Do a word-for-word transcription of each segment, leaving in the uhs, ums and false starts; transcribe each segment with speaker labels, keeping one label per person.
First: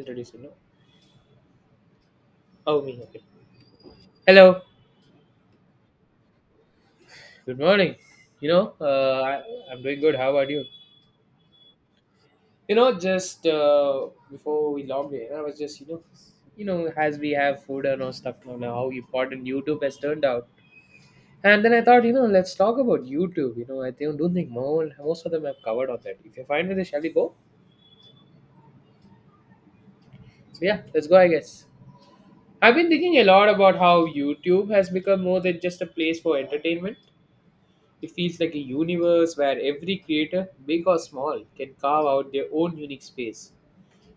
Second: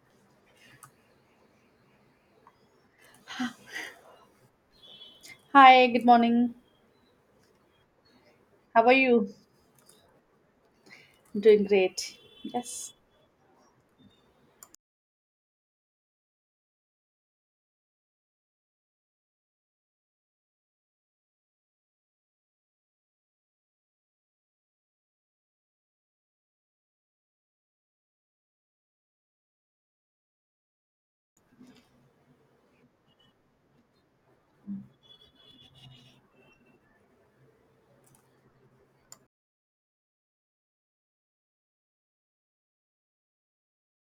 Speaker 1: Introduce you know. Oh, me, okay. Hello.
Speaker 2: Hi, good morning.
Speaker 1: Good morning. You know, uh,
Speaker 2: How are you?
Speaker 1: I, I'm doing good. How about you?
Speaker 2: Doing great.
Speaker 1: You
Speaker 2: Yes.
Speaker 1: know, just uh, before we logged in, I was just you know, you know, as we have food and all stuff now, now how important YouTube has turned out. And then I thought, you know, let's talk about YouTube. You know, I think, don't think more, most of them have covered on that. If you're fine with it, shall we go? So, yeah, let's go. I guess I've been thinking a lot about how YouTube has become more than just a place for entertainment. It feels like a universe where every creator, big or small, can carve out their own unique space.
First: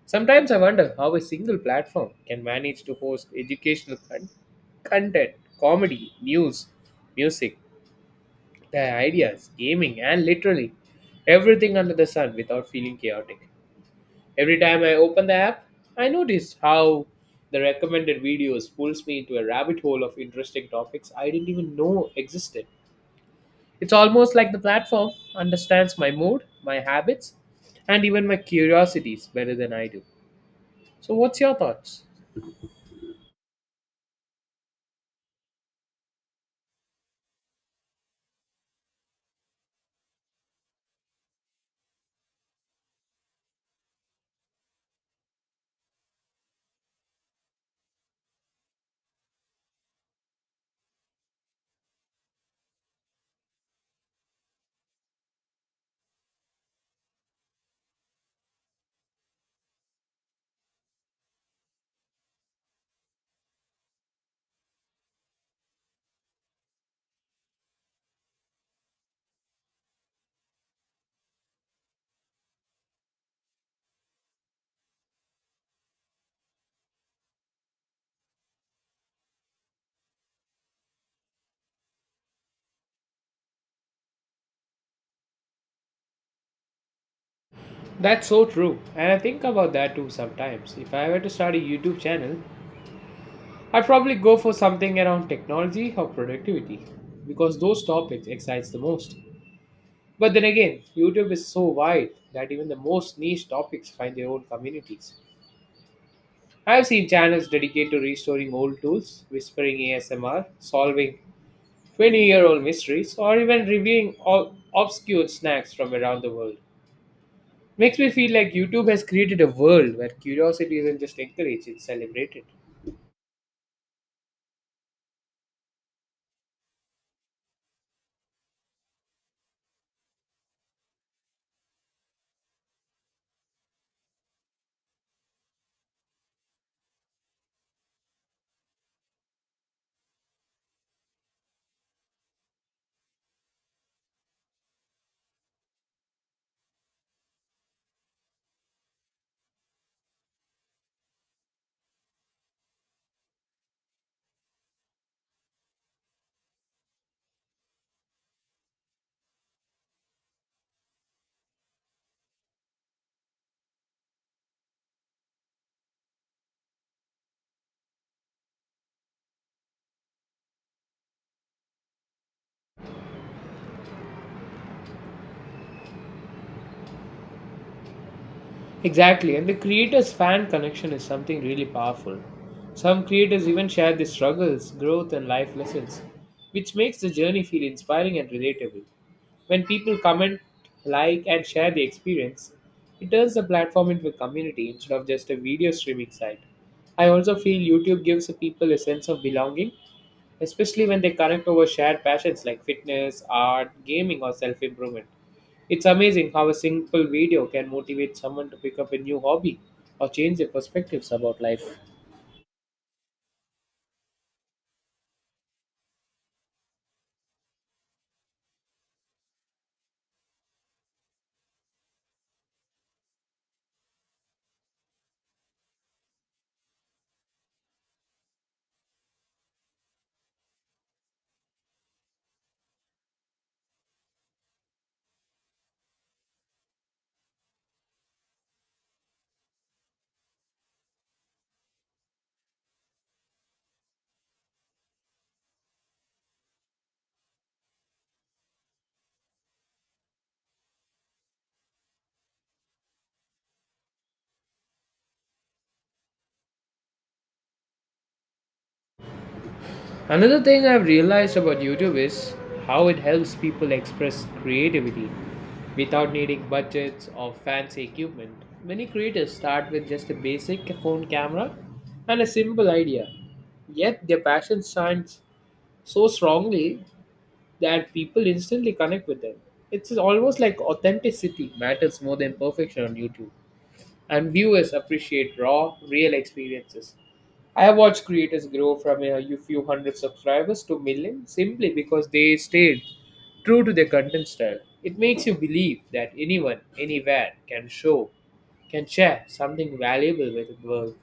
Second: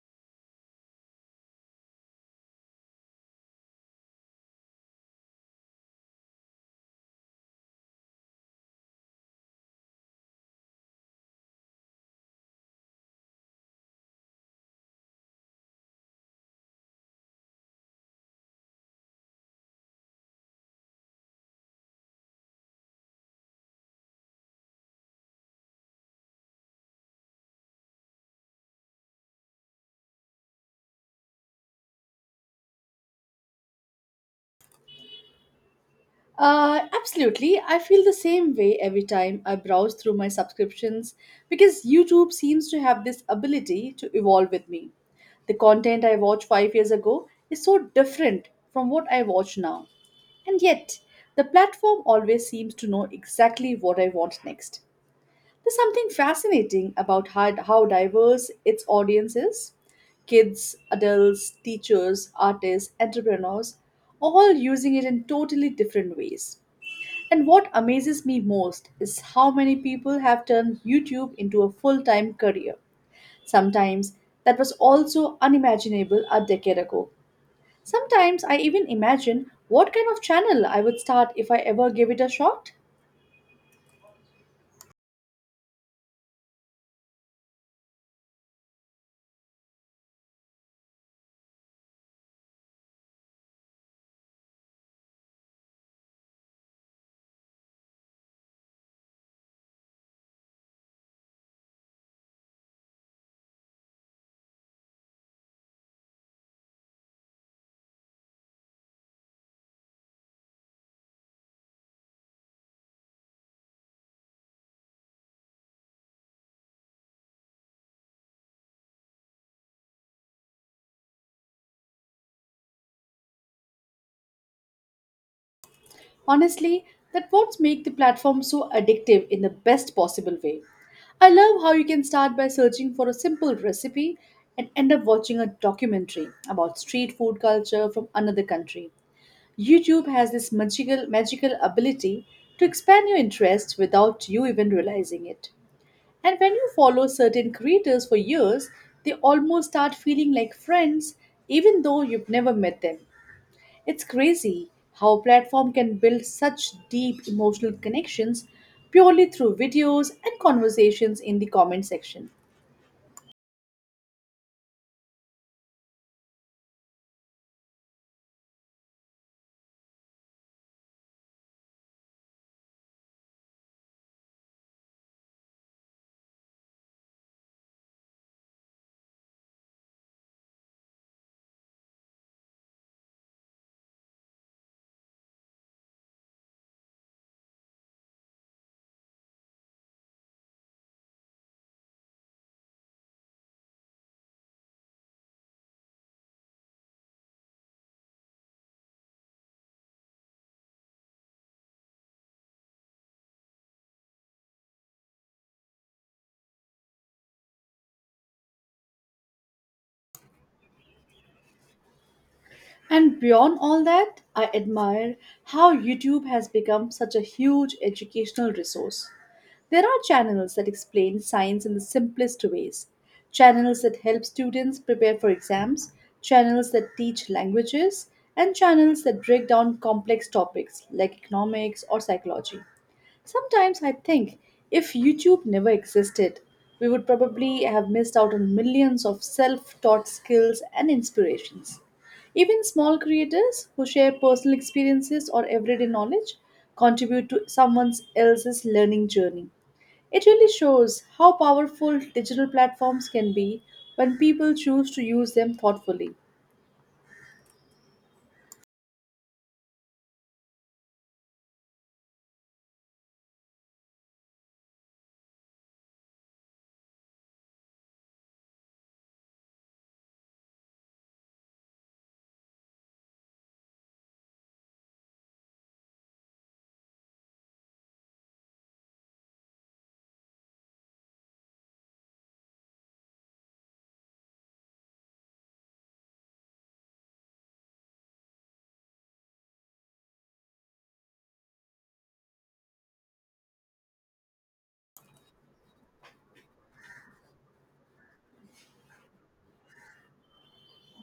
Speaker 1: Sometimes I wonder how a single platform can manage to host educational con- content, comedy, news, music, their ideas, gaming, and literally everything under the sun without feeling chaotic. Every time I open the app, I notice how the recommended videos pulls me into a rabbit hole of interesting topics I didn't even know existed. It's almost like the platform understands my mood, my habits, and even my curiosities better than I do. So, what's your thoughts?
Speaker 2: Uh, absolutely, I feel the same way every time I browse through my subscriptions because YouTube seems to have this ability to evolve with me. The content I watched five years ago is so different from what I watch now. And yet, the platform always seems to know exactly what I want next. There's something fascinating about how, how diverse its audience is. Kids, adults, teachers, artists, entrepreneurs, all using it in totally different ways. And what amazes me most is how many people have turned YouTube into a full time career. Sometimes that was also unimaginable a decade ago. Sometimes I even imagine what kind of channel I would start if I ever gave it a shot.
Speaker 1: That's so true, and I think about that too sometimes. If I were to start a YouTube channel, I'd probably go for something around technology or productivity because those topics excites the most. But then again, YouTube is so wide that even the most niche topics find their own communities. I've seen channels dedicated to restoring old tools, whispering A S M R, solving twenty-year-old mysteries, or even reviewing all obscure snacks from around the world. Makes me feel like YouTube has created a world where curiosity isn't just encouraged, it's celebrated.
Speaker 2: Honestly, that what makes the platform so addictive in the best possible way. I love how you can start by searching for a simple recipe and end up watching a documentary about street food culture from another country. YouTube has this magical magical ability to expand your interests without you even realizing it. And when you follow certain creators for years, they almost start feeling like friends even though you've never met them. It's crazy how a platform can build such deep emotional connections purely through videos and conversations in the comment section.
Speaker 1: Exactly, and the creators' fan connection is something really powerful. Some creators even share their struggles, growth, and life lessons, which makes the journey feel inspiring and relatable. When people comment, like, and share the experience, it turns the platform into a community instead of just a video streaming site. I also feel YouTube gives people a sense of belonging, especially when they connect over shared passions like fitness, art, gaming, or self improvement. It's amazing how a simple video can motivate someone to pick up a new hobby or change their perspectives about life.
Speaker 2: And beyond all that, I admire how YouTube has become such a huge educational resource. There are channels that explain science in the simplest ways, channels that help students prepare for exams, channels that teach languages, and channels that break down complex topics like economics or psychology. Sometimes I think if YouTube never existed, we would probably have missed out on millions of self taught skills and inspirations. Even small creators who share personal experiences or everyday knowledge contribute to someone else's learning journey. It really shows how powerful digital platforms can be when people choose to use them thoughtfully.
Speaker 1: Another thing I've realized about YouTube is how it helps people express creativity without needing budgets or fancy equipment. Many creators start with just a basic phone camera and a simple idea, yet their passion shines so strongly that people instantly connect with them. It's almost like authenticity matters more than perfection on YouTube, and viewers appreciate raw, real experiences. I have watched creators grow from a few hundred subscribers to millions simply because they stayed true to their content style. It makes you believe that anyone, anywhere can show, can share something valuable with the world.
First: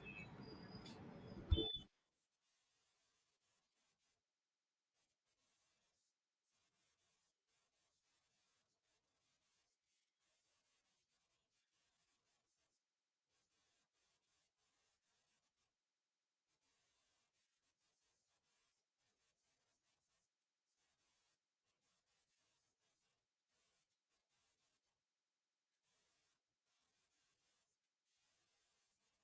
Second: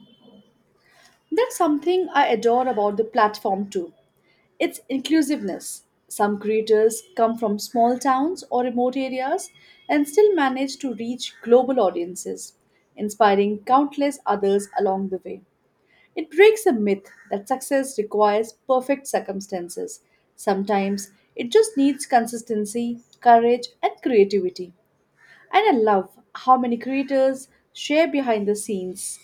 Speaker 2: That's something I adore about the platform too. It's inclusiveness. Some creators come from small towns or remote areas and still manage to reach global audiences, inspiring countless others along the way. It breaks a myth that success requires perfect circumstances. Sometimes it just needs consistency, courage, and creativity. And I love how many creators share behind the scenes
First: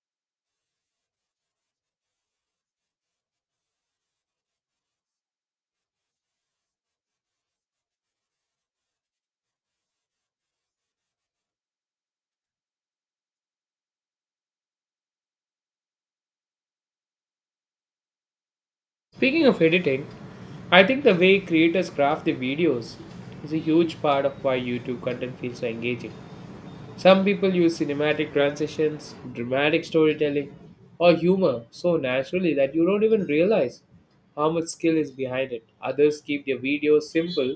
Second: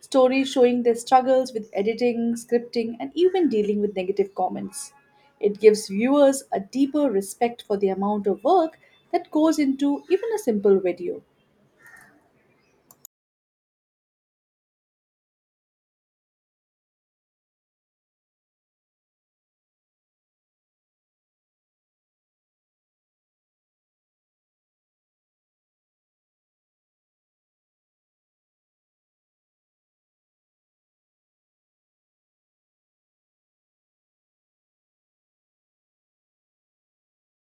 Speaker 2: stories showing their struggles with editing, scripting, and even dealing with negative comments. It gives viewers a deeper respect for the amount of work that goes into even a simple video.
Speaker 1: Speaking of editing, I think the way creators craft their videos is a huge part of why YouTube content feels so engaging. Some people use cinematic transitions, dramatic storytelling, or humor so naturally that you don't even realize how much skill is behind it. Others keep their videos simple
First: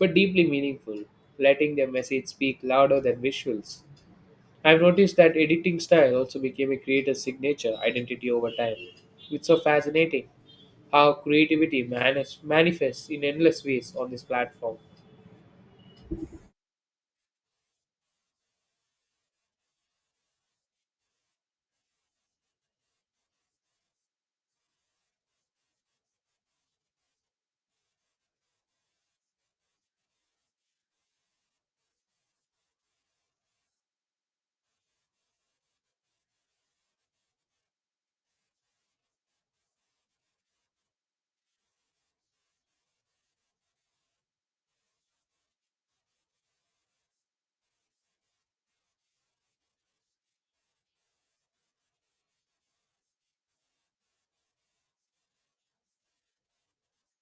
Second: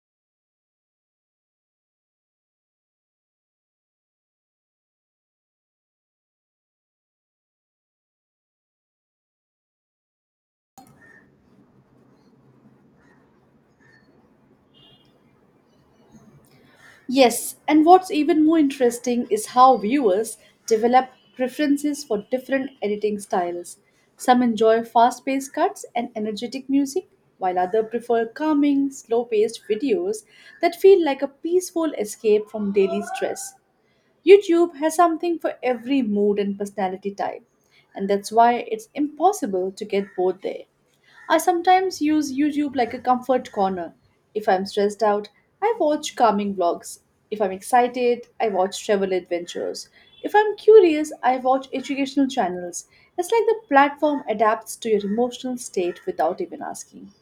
Speaker 1: but deeply meaningful, letting their message speak louder than visuals. I've noticed that editing style also became a creator's signature identity over time. It's so fascinating how creativity manis- manifests in endless ways on this platform.
Speaker 2: Yes, and what's even more interesting is how viewers develop preferences for different editing styles. Some enjoy fast paced cuts and energetic music, while others prefer calming, slow paced videos that feel like a peaceful escape from daily stress. YouTube has something for every mood and personality type, and that's why it's impossible to get bored there. I sometimes use YouTube like a comfort corner. If I'm stressed out, I watch calming vlogs. If I'm excited, I watch travel adventures. If I'm curious, I watch educational channels. It's like the platform adapts to your emotional state without even asking.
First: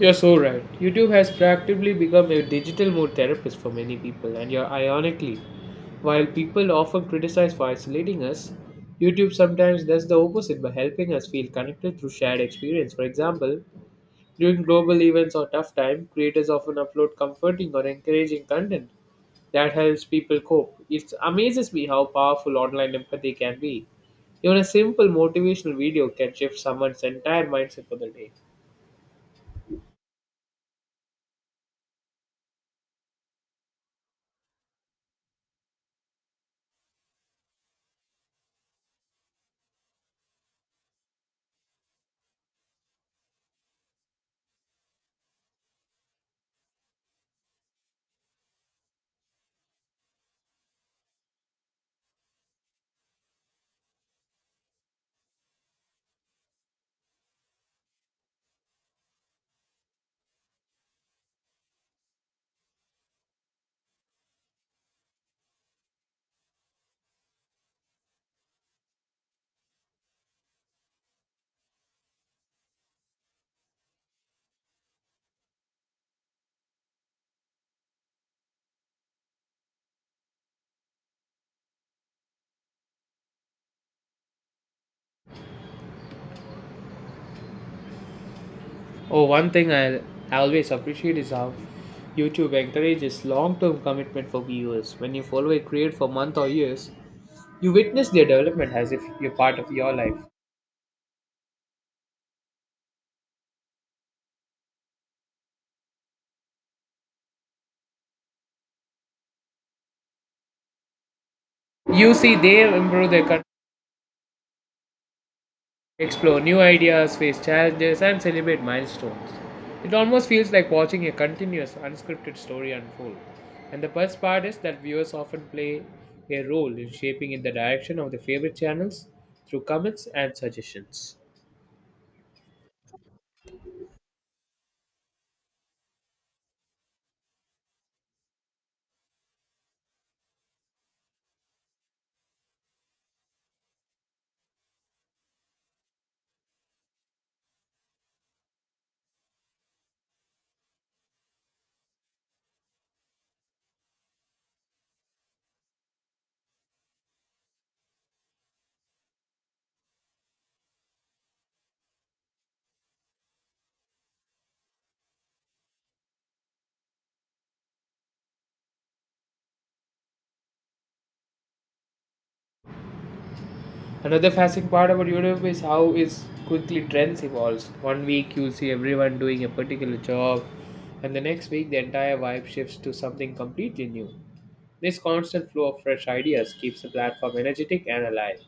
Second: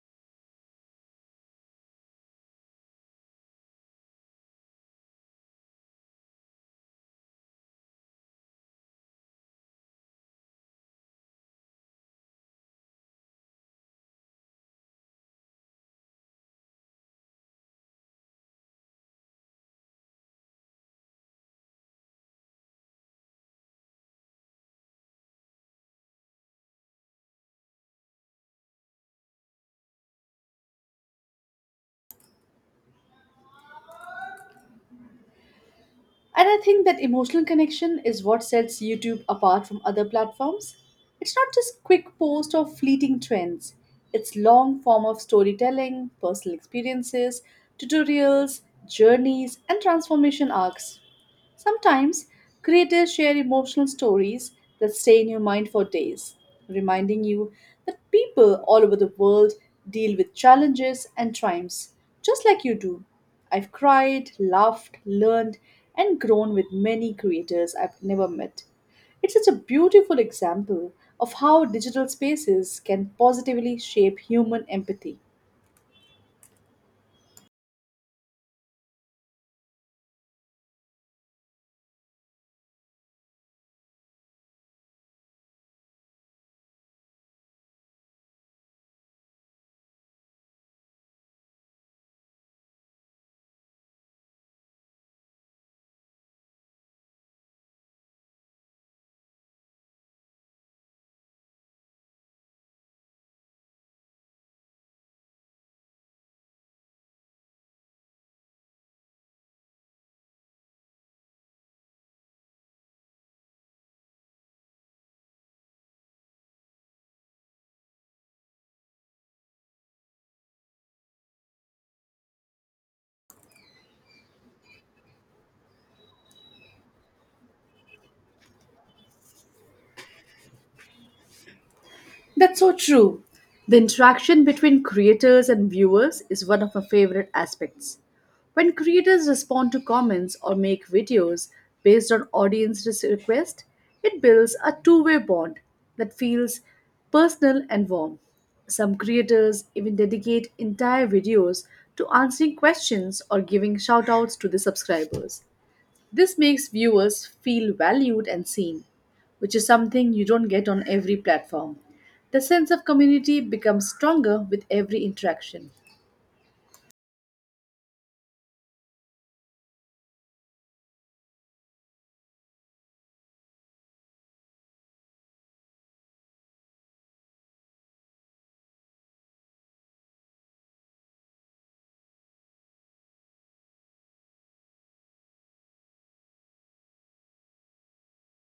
Speaker 1: You're so right. YouTube has practically become a digital mood therapist for many people, and you're ironically, while people often criticize for isolating us, YouTube sometimes does the opposite by helping us feel connected through shared experience. For example, during global events or tough time, creators often upload comforting or encouraging content that helps people cope. It amazes me how powerful online empathy can be. Even a simple motivational video can shift someone's entire mindset for the day.
Speaker 2: And I think that emotional connection is what sets YouTube apart from other platforms. It's not just quick posts or fleeting trends. It's long form of storytelling, personal experiences, tutorials, journeys, and transformation arcs. Sometimes creators share emotional stories that stay in your mind for days, reminding you that people all over the world deal with challenges and triumphs just like you do. I've cried, laughed, learned, and grown with many creators I've never met. It's such a beautiful example of how digital spaces can positively shape human empathy.
Speaker 1: Oh, one thing I always appreciate is how YouTube encourages long-term commitment for viewers. When you follow a creator for months or years, you witness their development as if you're part of your life. You see they improve their explore new ideas, face challenges, and celebrate milestones. It almost feels like watching a continuous, unscripted story unfold. And the best part is that viewers often play a role in shaping in the direction of their favorite channels through comments and suggestions.
Speaker 2: That's so true. The interaction between creators and viewers is one of my favorite aspects. When creators respond to comments or make videos based on audience res- request, it builds a two-way bond that feels personal and warm. Some creators even dedicate entire videos to answering questions or giving shout-outs to the subscribers. This makes viewers feel valued and seen, which is something you don't get on every platform. The sense of community becomes stronger with every interaction.
Speaker 1: Another fascinating part about YouTube is how is quickly trends evolves. One week you'll see everyone doing a particular job, and the next week the entire vibe shifts to something completely new. This constant flow of fresh ideas keeps the platform energetic and alive.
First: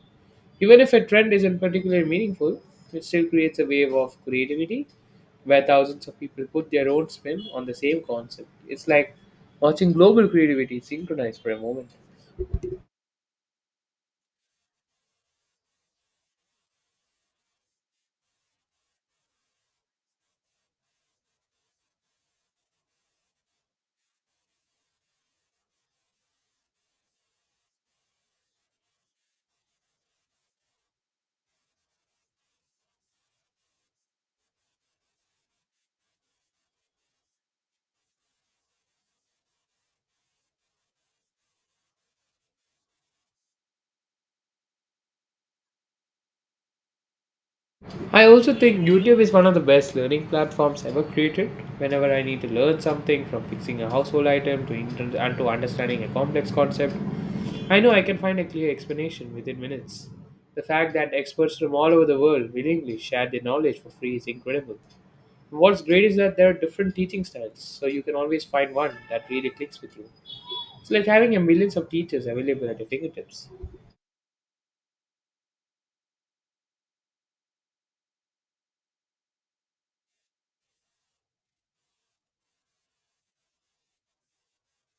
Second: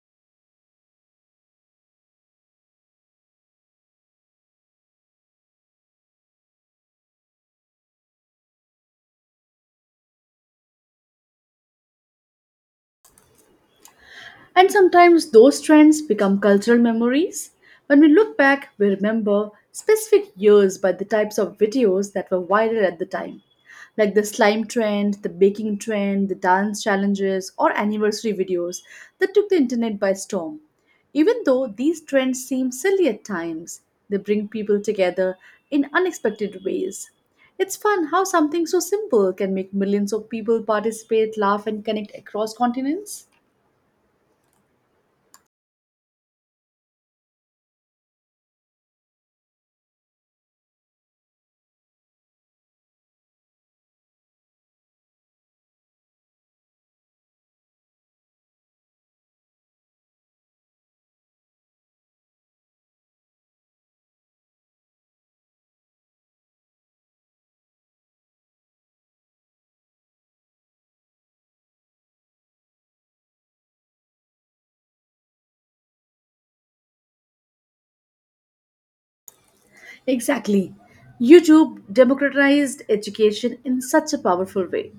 Speaker 1: Even if a trend isn't particularly meaningful, it still creates a wave of creativity where thousands of people put their own spin on the same concept. It's like watching global creativity synchronize for a moment.
Speaker 2: And sometimes those trends become cultural memories. When we look back, we remember specific years by the types of videos that were viral at the time, like the slime trend, the baking trend, the dance challenges, or anniversary videos that took the internet by storm. Even though these trends seem silly at times, they bring people together in unexpected ways. It's fun how something so simple can make millions of people participate, laugh, and connect across continents.
Speaker 1: I also think YouTube is one of the best learning platforms ever created. Whenever I need to learn something, from fixing a household item to inter- and to understanding a complex concept, I know I can find a clear explanation within minutes. The fact that experts from all over the world willingly share their knowledge for free is incredible. What's great is that there are different teaching styles, so you can always find one that really clicks with you. It's like having a millions of teachers available at your fingertips.
Speaker 2: Exactly. YouTube democratized education in such a powerful way.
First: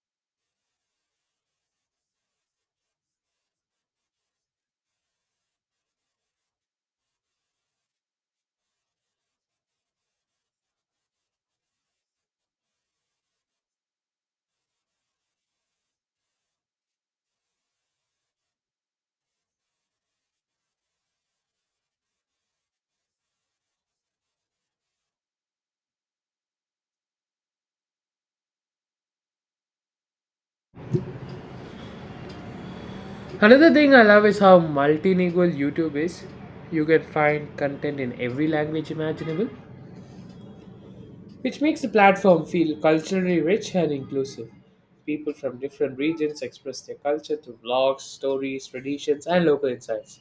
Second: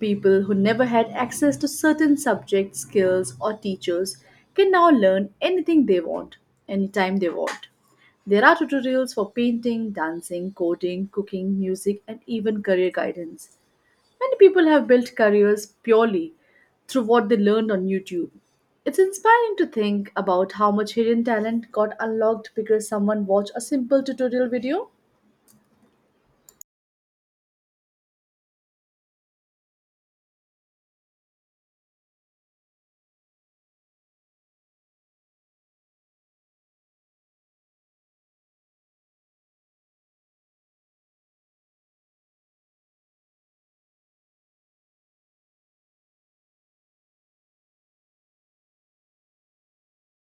Speaker 2: People who never had access to certain subjects, skills, or teachers can now learn anything they want, anytime they want. There are tutorials for painting, dancing, coding, cooking, music, and even career guidance. Many people have built careers purely through what they learned on YouTube. It's inspiring to think about how much hidden talent got unlocked because someone watched a simple tutorial video.
Speaker 1: Another thing I love is how multilingual YouTube is. You can find content in every language imaginable, which makes the platform feel culturally rich and inclusive. People from different regions express their culture through vlogs, stories, traditions, and local insights.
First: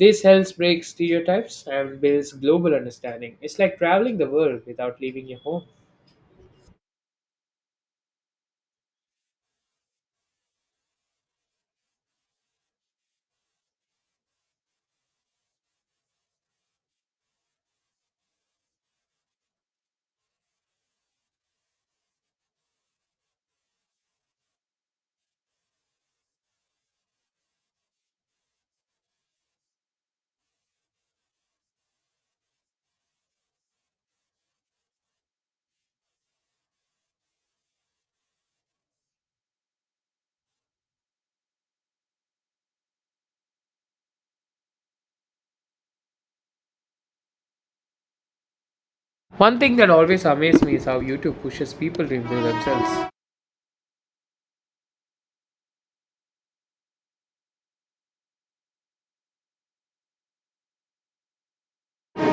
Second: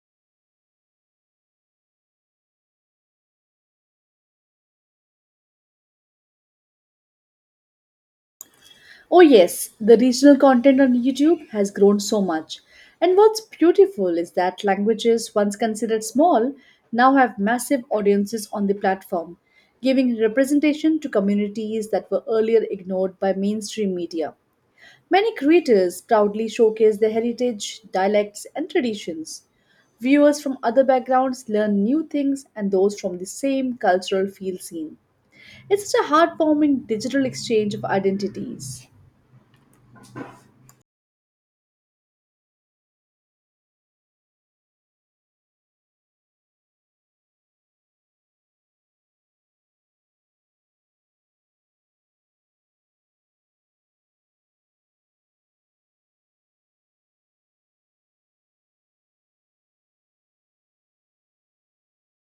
Speaker 1: This helps break stereotypes and builds global understanding. It's like traveling the world without leaving your home.
Speaker 2: Oh, yes, the regional content on YouTube has grown so much. And what's beautiful is that languages once considered small now have massive audiences on the platform, giving representation to communities that were earlier ignored by mainstream media. Many creators proudly showcase their heritage, dialects, and traditions. Viewers from other backgrounds learn new things and those from the same cultural field scene. It's such a heartwarming digital exchange of identities.
Speaker 1: One thing that always amazed me is how YouTube pushes people to improve themselves.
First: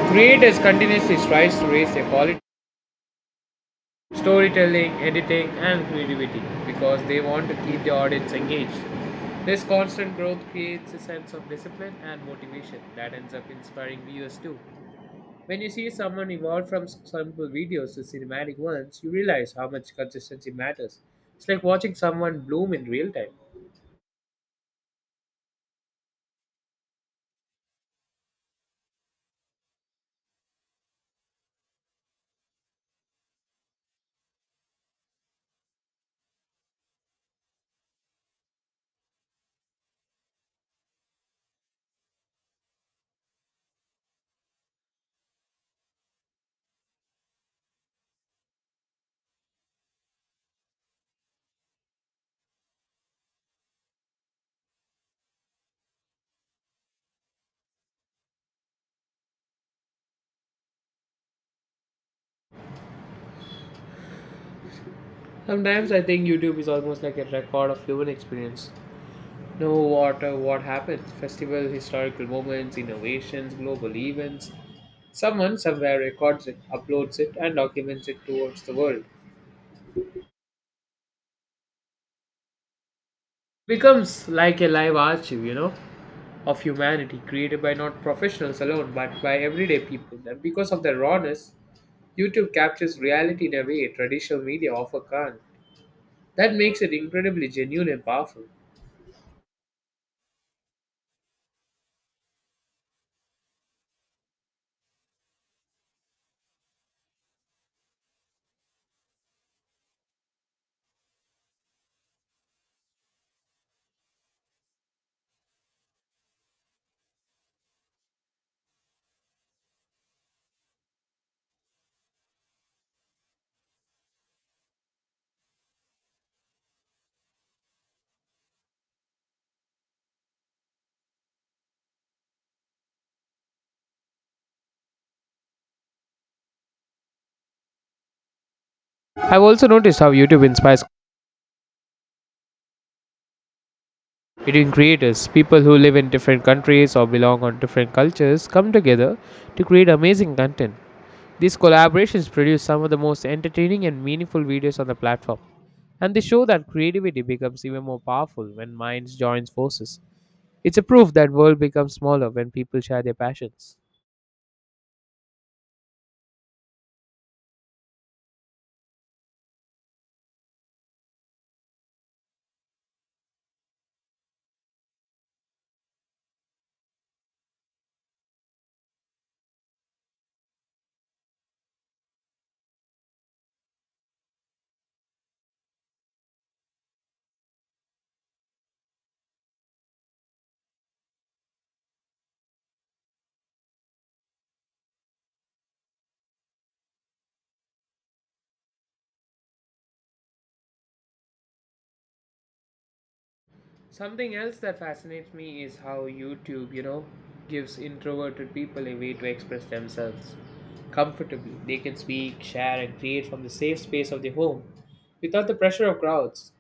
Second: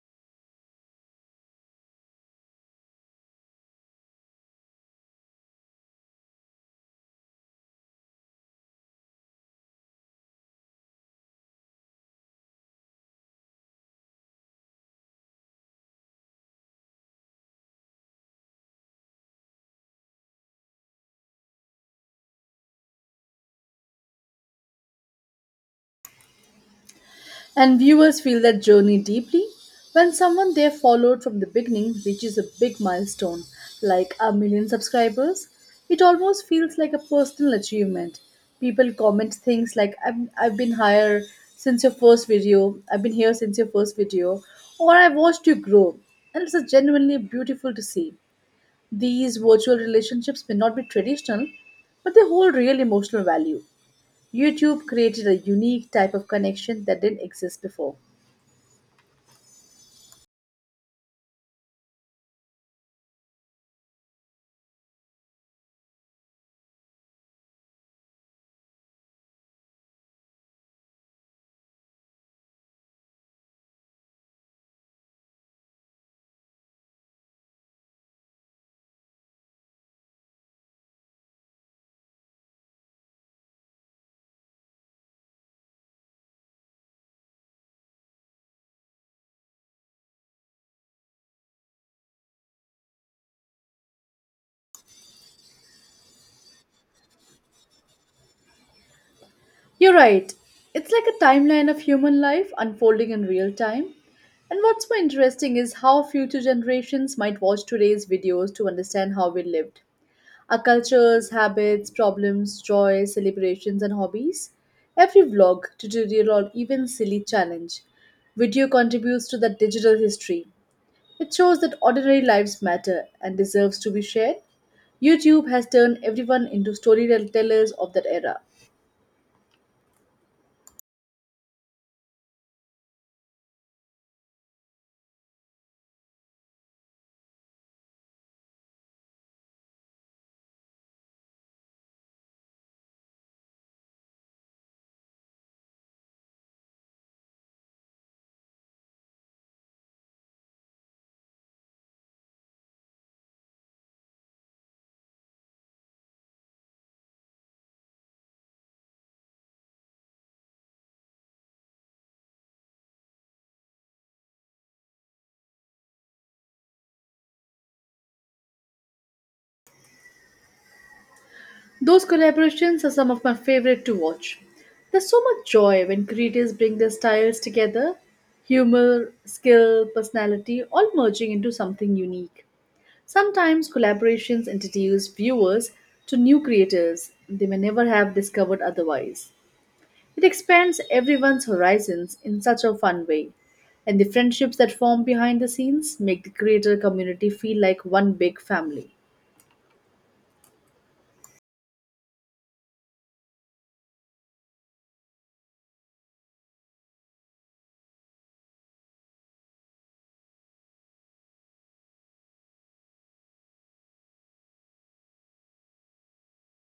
Speaker 1: Creators continuously strive to raise their quality storytelling, editing, and creativity because they want to keep the audience engaged. This constant growth creates a sense of discipline and motivation that ends up inspiring viewers too. When you see someone evolve from s- simple videos to cinematic ones, you realize how much consistency matters. It's like watching someone bloom in real time.
Speaker 2: And viewers feel that journey deeply when someone they followed from the beginning reaches a big milestone, like a million subscribers. It almost feels like a personal achievement. People comment things like, I've, I've been here since your first video, I've been here since your first video, or I watched you grow. And it's a genuinely beautiful to see. These virtual relationships may not be traditional, but they hold real emotional value. YouTube created a unique type of connection that didn't exist before.
Speaker 1: Sometimes I think YouTube is almost like a record of human experience. Know what uh, what happens, festival, historical moments, innovations, global events, someone somewhere records it, uploads it, and documents it towards the world. Becomes like a live archive, you know, of humanity created by not professionals alone but by everyday people. And because of the rawness, YouTube captures reality in a way traditional media often can't. That makes it incredibly genuine and powerful.
Speaker 2: You're right. It's like a timeline of human life unfolding in real time. And what's more interesting is how future generations might watch today's videos to understand how we lived. Our cultures, habits, problems, joys, celebrations, and hobbies. Every vlog, tutorial, or even silly challenge. Video contributes to that digital history. It shows that ordinary lives matter and deserves to be shared. YouTube has turned everyone into storytellers of that era.
Speaker 1: I've also noticed how YouTube inspires between creators. People who live in different countries or belong on different cultures come together to create amazing content. These collaborations produce some of the most entertaining and meaningful videos on the platform, and they show that creativity becomes even more powerful when minds joins forces. It's a proof that world becomes smaller when people share their passions.
Speaker 2: Those collaborations are some of my favorite to watch. There's so much joy when creators bring their styles together humor, skill, personality, all merging into something unique. Sometimes collaborations introduce viewers to new creators they may never have discovered otherwise. It expands everyone's horizons in such a fun way. And the friendships that form behind the scenes make the creator community feel like one big family.
Speaker 1: Something else that fascinates me is how YouTube, you know, gives introverted people a way to express themselves comfortably. They can speak, share, and create from the safe space of their home without the pressure of crowds.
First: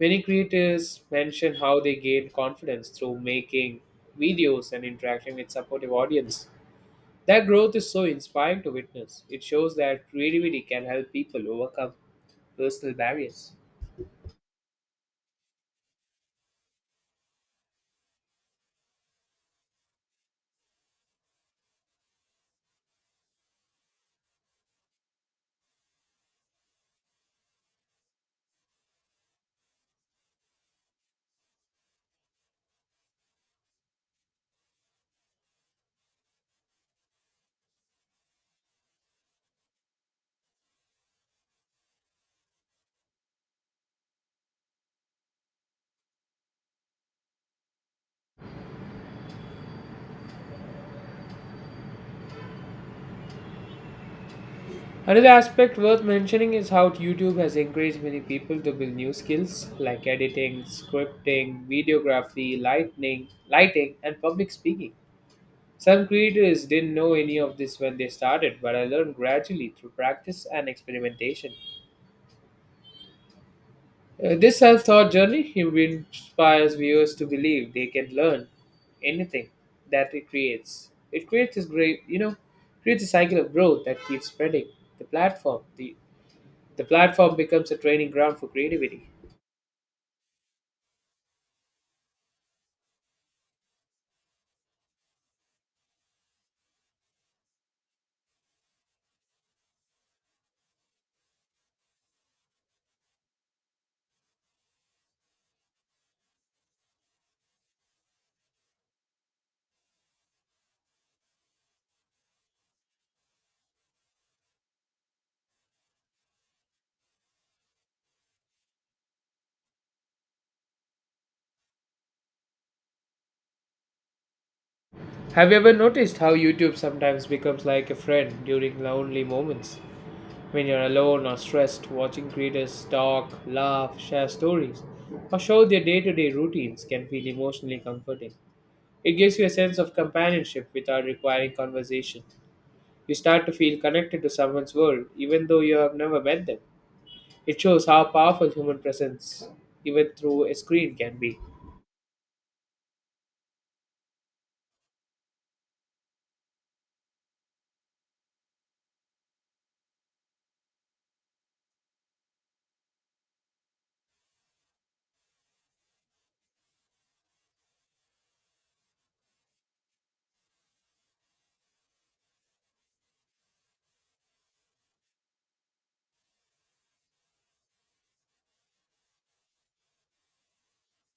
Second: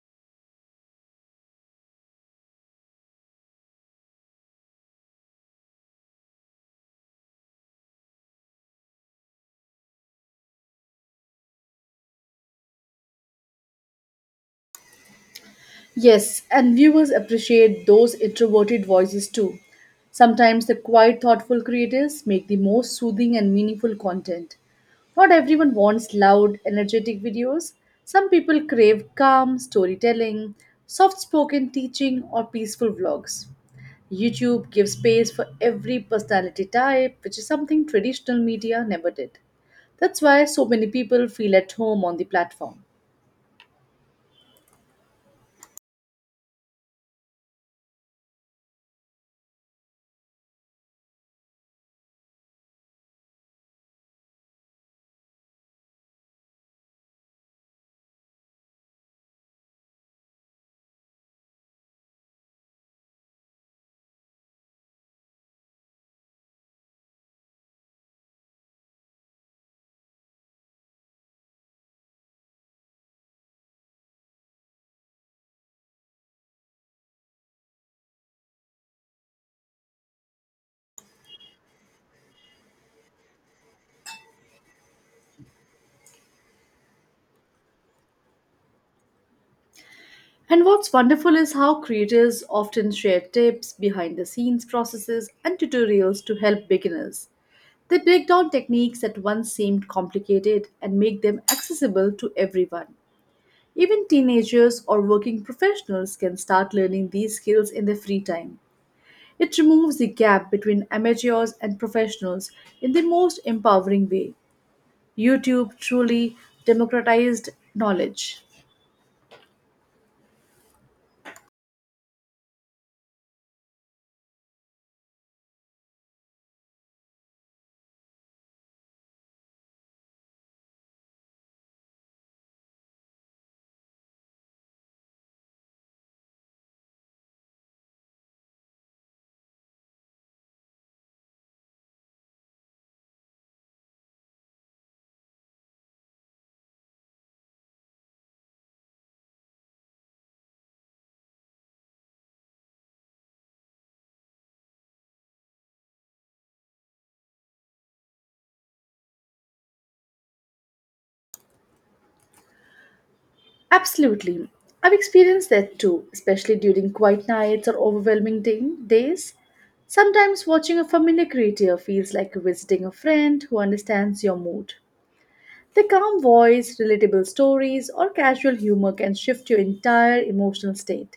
Speaker 1: Many creators mention how they gain confidence through making videos and interacting with supportive audience. That growth is so inspiring to witness. It shows that creativity can help people overcome personal barriers.
Speaker 2: Yes, and viewers appreciate those introverted voices too. Sometimes the quiet, thoughtful creators make the most soothing and meaningful content. Not everyone wants loud, energetic videos. Some people crave calm storytelling, soft spoken teaching, or peaceful vlogs. YouTube gives space for every personality type, which is something traditional media never did. That's why so many people feel at home on the platform.
Speaker 1: Another aspect worth mentioning is how YouTube has encouraged many people to build new skills like editing, scripting, videography, lighting, lighting, and public speaking. Some creators didn't know any of this when they started, but I learned gradually through practice and experimentation. Uh, this self taught journey inspires viewers to believe they can learn anything that it creates. It creates this great, you know, creates a cycle of growth that keeps spreading. The platform, the, the platform becomes a training ground for creativity.
Speaker 2: And what's wonderful is how creators often share tips, behind the scenes processes, and tutorials to help beginners. They break down techniques that once seemed complicated and make them accessible to everyone. Even teenagers or working professionals can start learning these skills in their free time. It removes the gap between amateurs and professionals in the most empowering way. YouTube truly democratized knowledge.
Speaker 1: Have you ever noticed how YouTube sometimes becomes like a friend during lonely moments? When you're alone or stressed, watching creators talk, laugh, share stories, or show their day to day routines can feel emotionally comforting. It gives you a sense of companionship without requiring conversation. You start to feel connected to someone's world, even though you have never met them. It shows how powerful human presence, even through a screen, can be.
Speaker 2: Absolutely. I've experienced that too, especially during quiet nights or overwhelming day- days. Sometimes watching a familiar creature feels like visiting a friend who understands your mood. The calm voice, relatable stories, or casual humor can shift your entire emotional state.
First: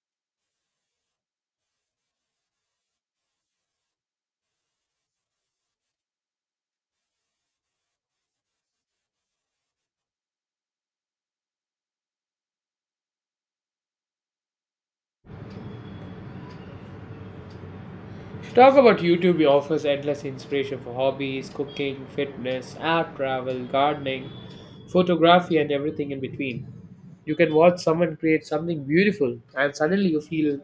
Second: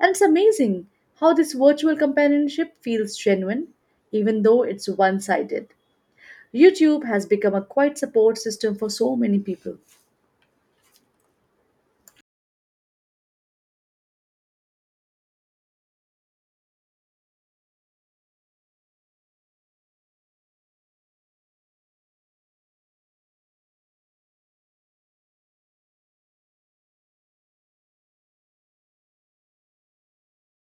Speaker 2: And it's amazing how this virtual companionship feels genuine, even though it's one sided. YouTube has become a quiet support system for so many people.
Speaker 1: Talk about YouTube, it offers endless inspiration for hobbies, cooking, fitness, art, travel, gardening, photography, and everything in between. You can watch someone create something beautiful, and suddenly you feel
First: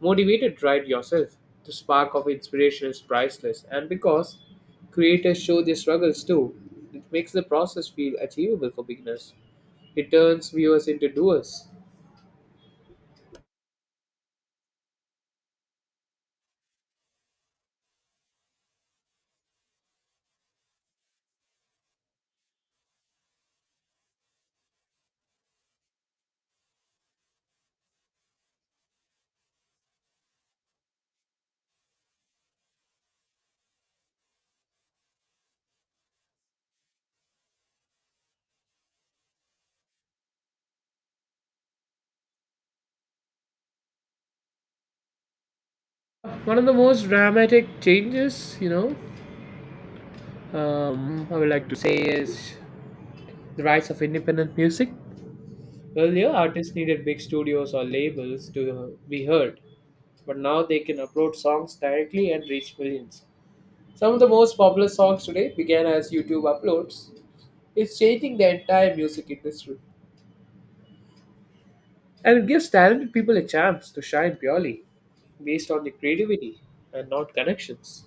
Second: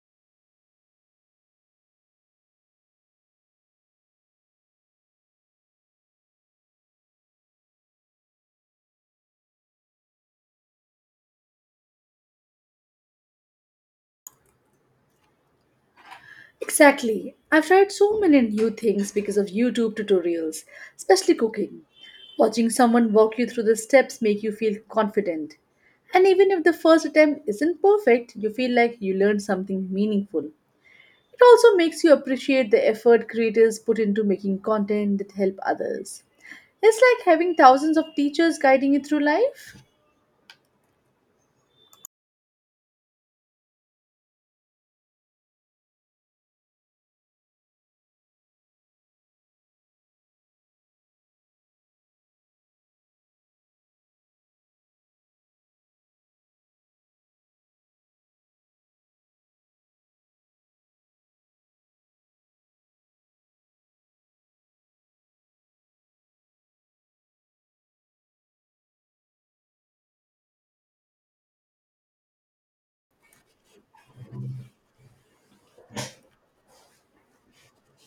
Speaker 1: motivated to write yourself. The spark of inspiration is priceless, and because creators show their struggles too, it makes the process feel achievable for beginners. It turns viewers into doers.
Speaker 2: Exactly. I've tried so many new things because of YouTube tutorials, especially cooking. Watching someone walk you through the steps make you feel confident. And even if the first attempt isn't perfect, you feel like you learned something meaningful. It also makes you appreciate the effort creators put into making content that help others. It's like having thousands of teachers guiding you through life.
Speaker 1: One of the most dramatic changes, you know, um, I would like to say is the rise of independent music. Earlier, artists needed big studios or labels to be heard, but now they can upload songs directly and reach millions. Some of the most popular songs today began as YouTube uploads. It's changing the entire music industry. And it gives talented people a chance to shine purely based on their creativity and not connections.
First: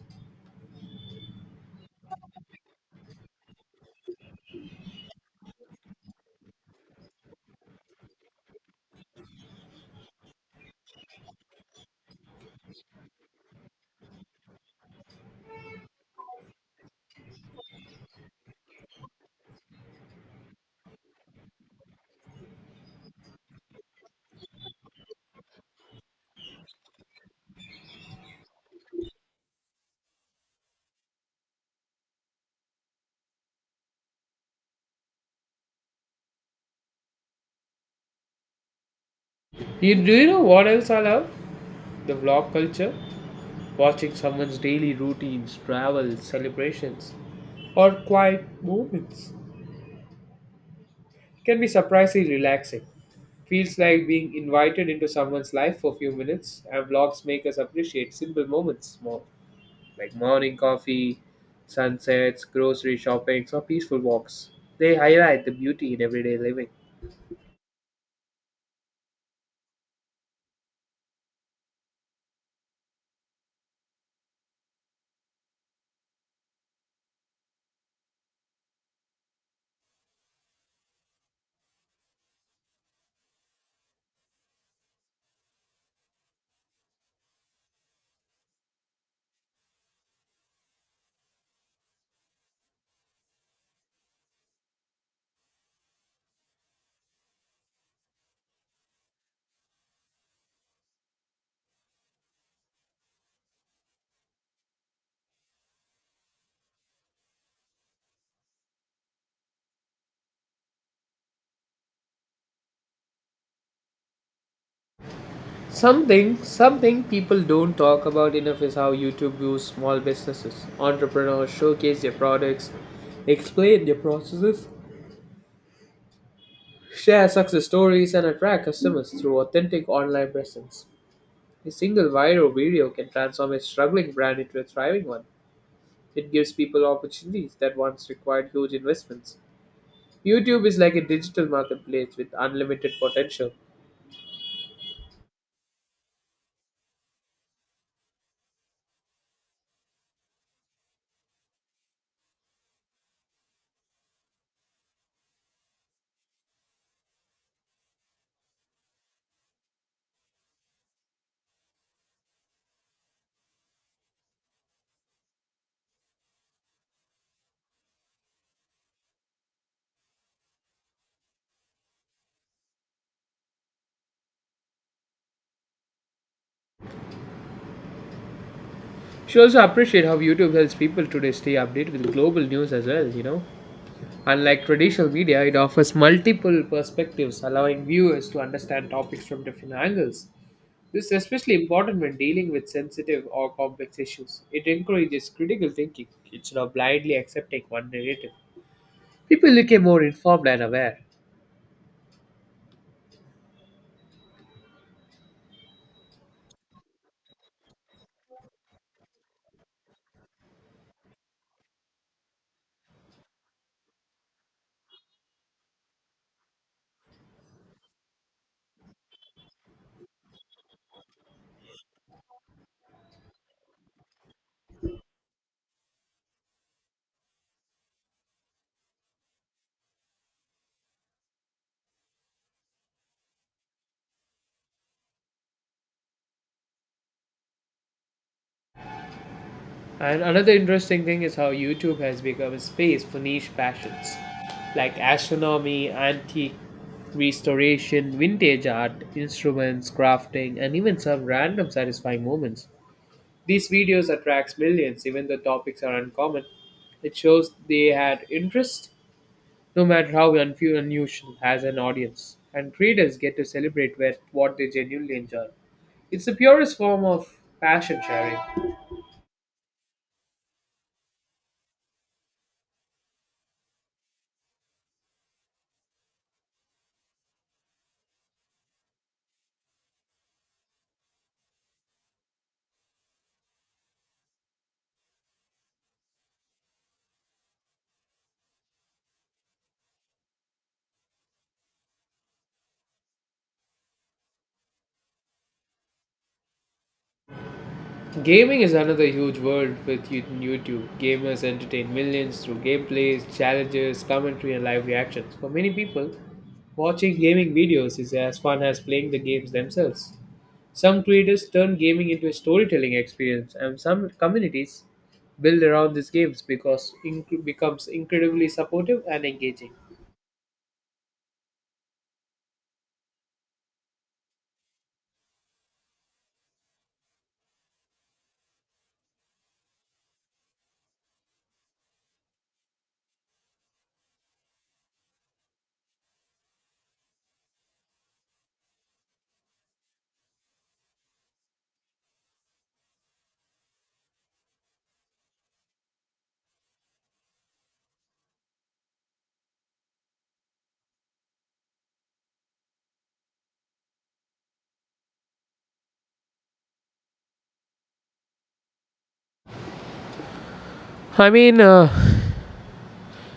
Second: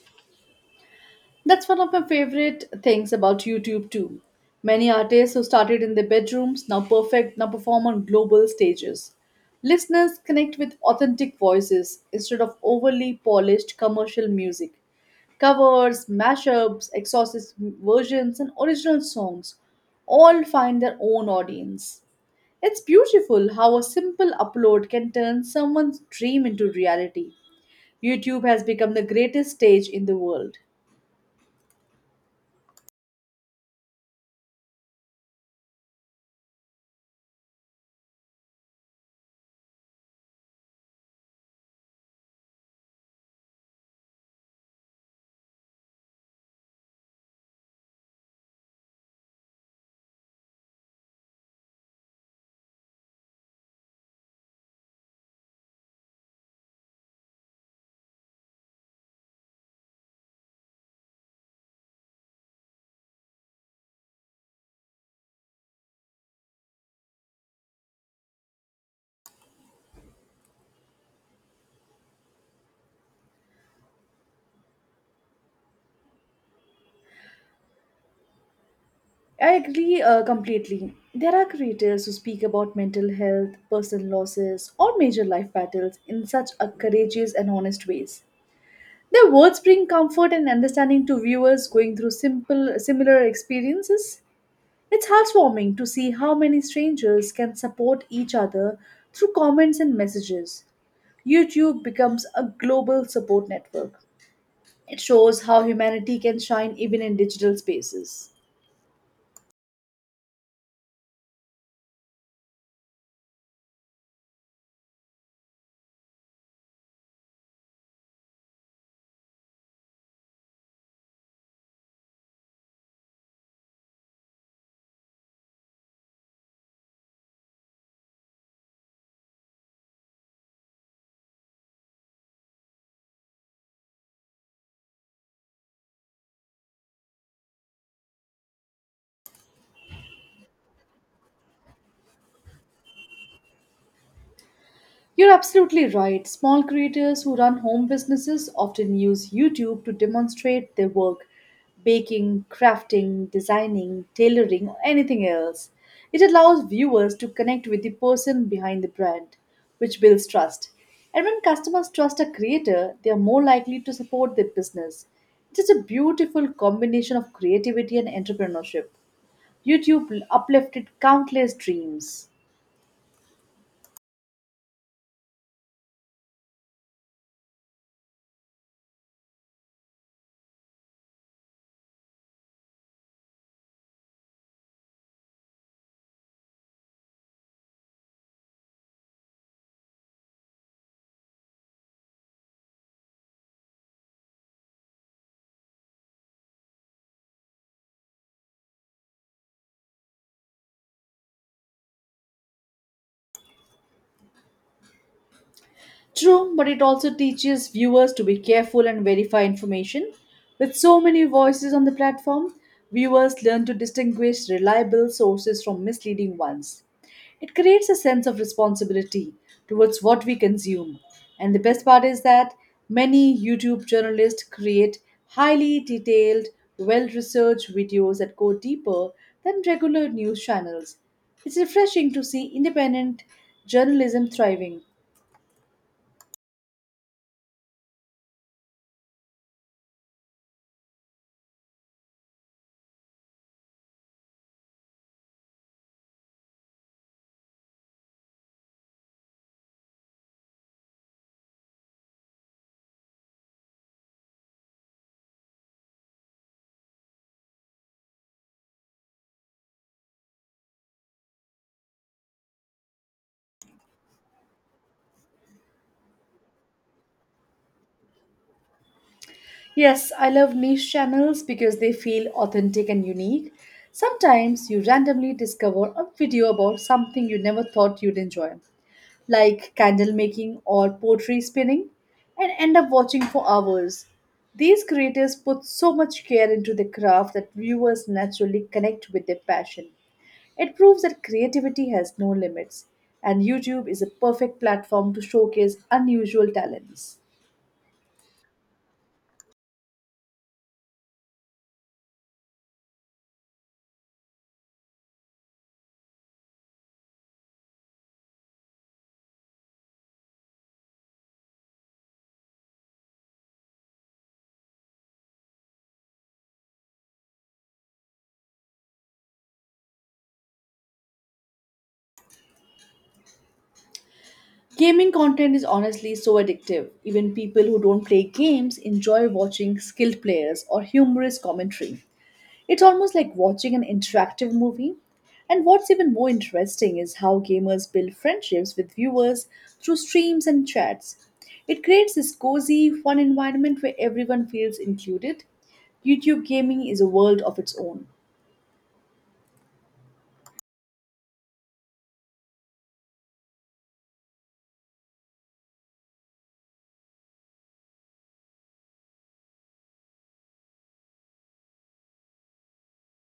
Speaker 2: That's one of my favorite things about YouTube too. Many artists who started in their bedrooms now perfect now perform on global stages. Listeners connect with authentic voices instead of overly polished commercial music. Covers, mashups, exorcist versions, and original songs all find their own audience. It's beautiful how a simple upload can turn someone's dream into reality. YouTube has become the greatest stage in the world.
Speaker 1: You, do you know what else I love? The vlog culture. Watching someone's daily routines, travels, celebrations, or quiet moments can be surprisingly relaxing. Feels like being invited into someone's life for a few minutes, and vlogs make us appreciate simple moments more, like morning coffee, sunsets, grocery shoppings, or peaceful walks. They highlight the beauty in everyday living.
Speaker 2: I agree uh, completely. There are creators who speak about mental health, personal losses, or major life battles in such a courageous and honest ways. Their words bring comfort and understanding to viewers going through simple similar experiences. It's heartwarming to see how many strangers can support each other through comments and messages. YouTube becomes a global support network. It shows how humanity can shine even in digital spaces.
Speaker 1: Something, something people don't talk about enough is how YouTube views small businesses. Entrepreneurs showcase their products, explain their processes, share success stories, and attract customers through authentic online presence. A single viral video can transform a struggling brand into a thriving one. It gives people opportunities that once required huge investments. YouTube is like a digital marketplace with unlimited potential.
Speaker 2: You're absolutely right. Small creators who run home businesses often use YouTube to demonstrate their work baking, crafting, designing, tailoring, or anything else. It allows viewers to connect with the person behind the brand, which builds trust. And when customers trust a creator, they are more likely to support their business. It's just a beautiful combination of creativity and entrepreneurship. YouTube uplifted countless dreams.
Speaker 1: She also appreciate how YouTube helps people today stay updated with global news as well, you know. Unlike traditional media, it offers multiple perspectives, allowing viewers to understand topics from different angles. This is especially important when dealing with sensitive or complex issues. It encourages critical thinking instead of blindly accepting one narrative. People become more informed and aware.
Speaker 2: True, but it also teaches viewers to be careful and verify information. With so many voices on the platform, viewers learn to distinguish reliable sources from misleading ones. It creates a sense of responsibility towards what we consume. And the best part is that many YouTube journalists create highly detailed, well researched videos that go deeper than regular news channels. It's refreshing to see independent journalism thriving.
Speaker 1: And another interesting thing is how YouTube has become a space for niche passions like astronomy, antique restoration, vintage art, instruments, crafting, and even some random satisfying moments. These videos attracts millions even though topics are uncommon. It shows they had interest no matter how unfu- unusual as an audience. And creators get to celebrate with what they genuinely enjoy. It's the purest form of passion sharing.
Speaker 2: Yes, I love niche channels because they feel authentic and unique. Sometimes you randomly discover a video about something you never thought you'd enjoy, like candle making or pottery spinning, and end up watching for hours. These creators put so much care into the craft that viewers naturally connect with their passion. It proves that creativity has no limits, and YouTube is a perfect platform to showcase unusual talents.
Speaker 1: Gaming is another huge world with you- YouTube. Gamers entertain millions through gameplays, challenges, commentary, and live reactions. For many people, watching gaming videos is as fun as playing the games themselves. Some creators turn gaming into a storytelling experience, and some communities build around these games because it becomes incredibly supportive and engaging.
Speaker 2: Gaming content is honestly so addictive. Even people who don't play games enjoy watching skilled players or humorous commentary. It's almost like watching an interactive movie. And what's even more interesting is how gamers build friendships with viewers through streams and chats. It creates this cozy, fun environment where everyone feels included. YouTube gaming is a world of its own.
Speaker 1: I mean, uh,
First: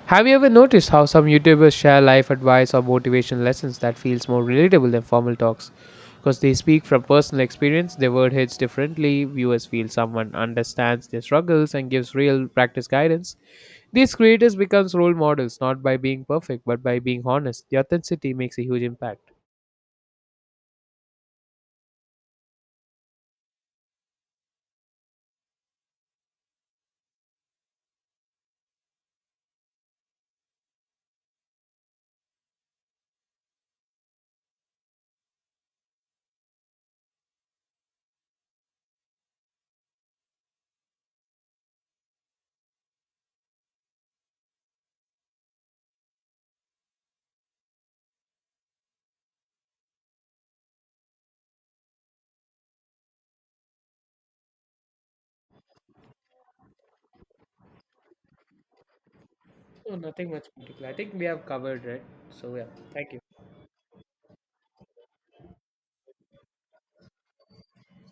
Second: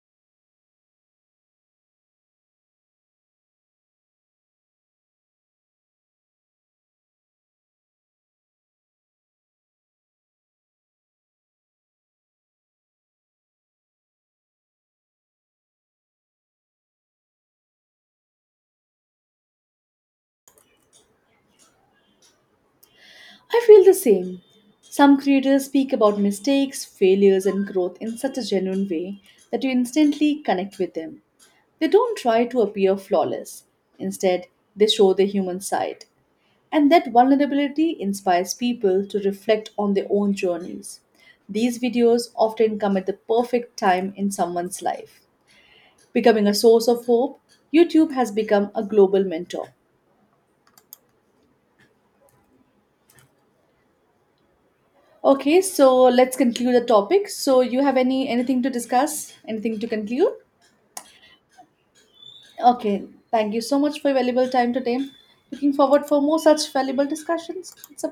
Speaker 1: have you ever noticed how some YouTubers share life advice or motivation lessons that feels more relatable than formal talks? Because they speak from personal experience, their word hits differently, viewers feel someone understands their struggles and gives real practice guidance. These creators becomes role models not by being perfect but by being honest. The authenticity makes a huge impact.
Speaker 2: I feel the same. Some creators speak about mistakes, failures, and growth in such a genuine way that you instantly connect with them. They don't try to appear flawless. Instead, they show the human side. And that vulnerability inspires people to reflect on their own journeys. These videos often come at the perfect time in someone's life. Becoming a source of hope, YouTube has become a global mentor. Okay, so let's conclude the topic. So you have any anything to discuss? Anything to
Speaker 1: Oh, nothing
Speaker 2: conclude?
Speaker 1: much particular. I think we have covered, right? So, yeah,
Speaker 2: Okay,
Speaker 1: thank you.
Speaker 2: thank you so much for your valuable time today. Looking forward for more such valuable discussions. It's a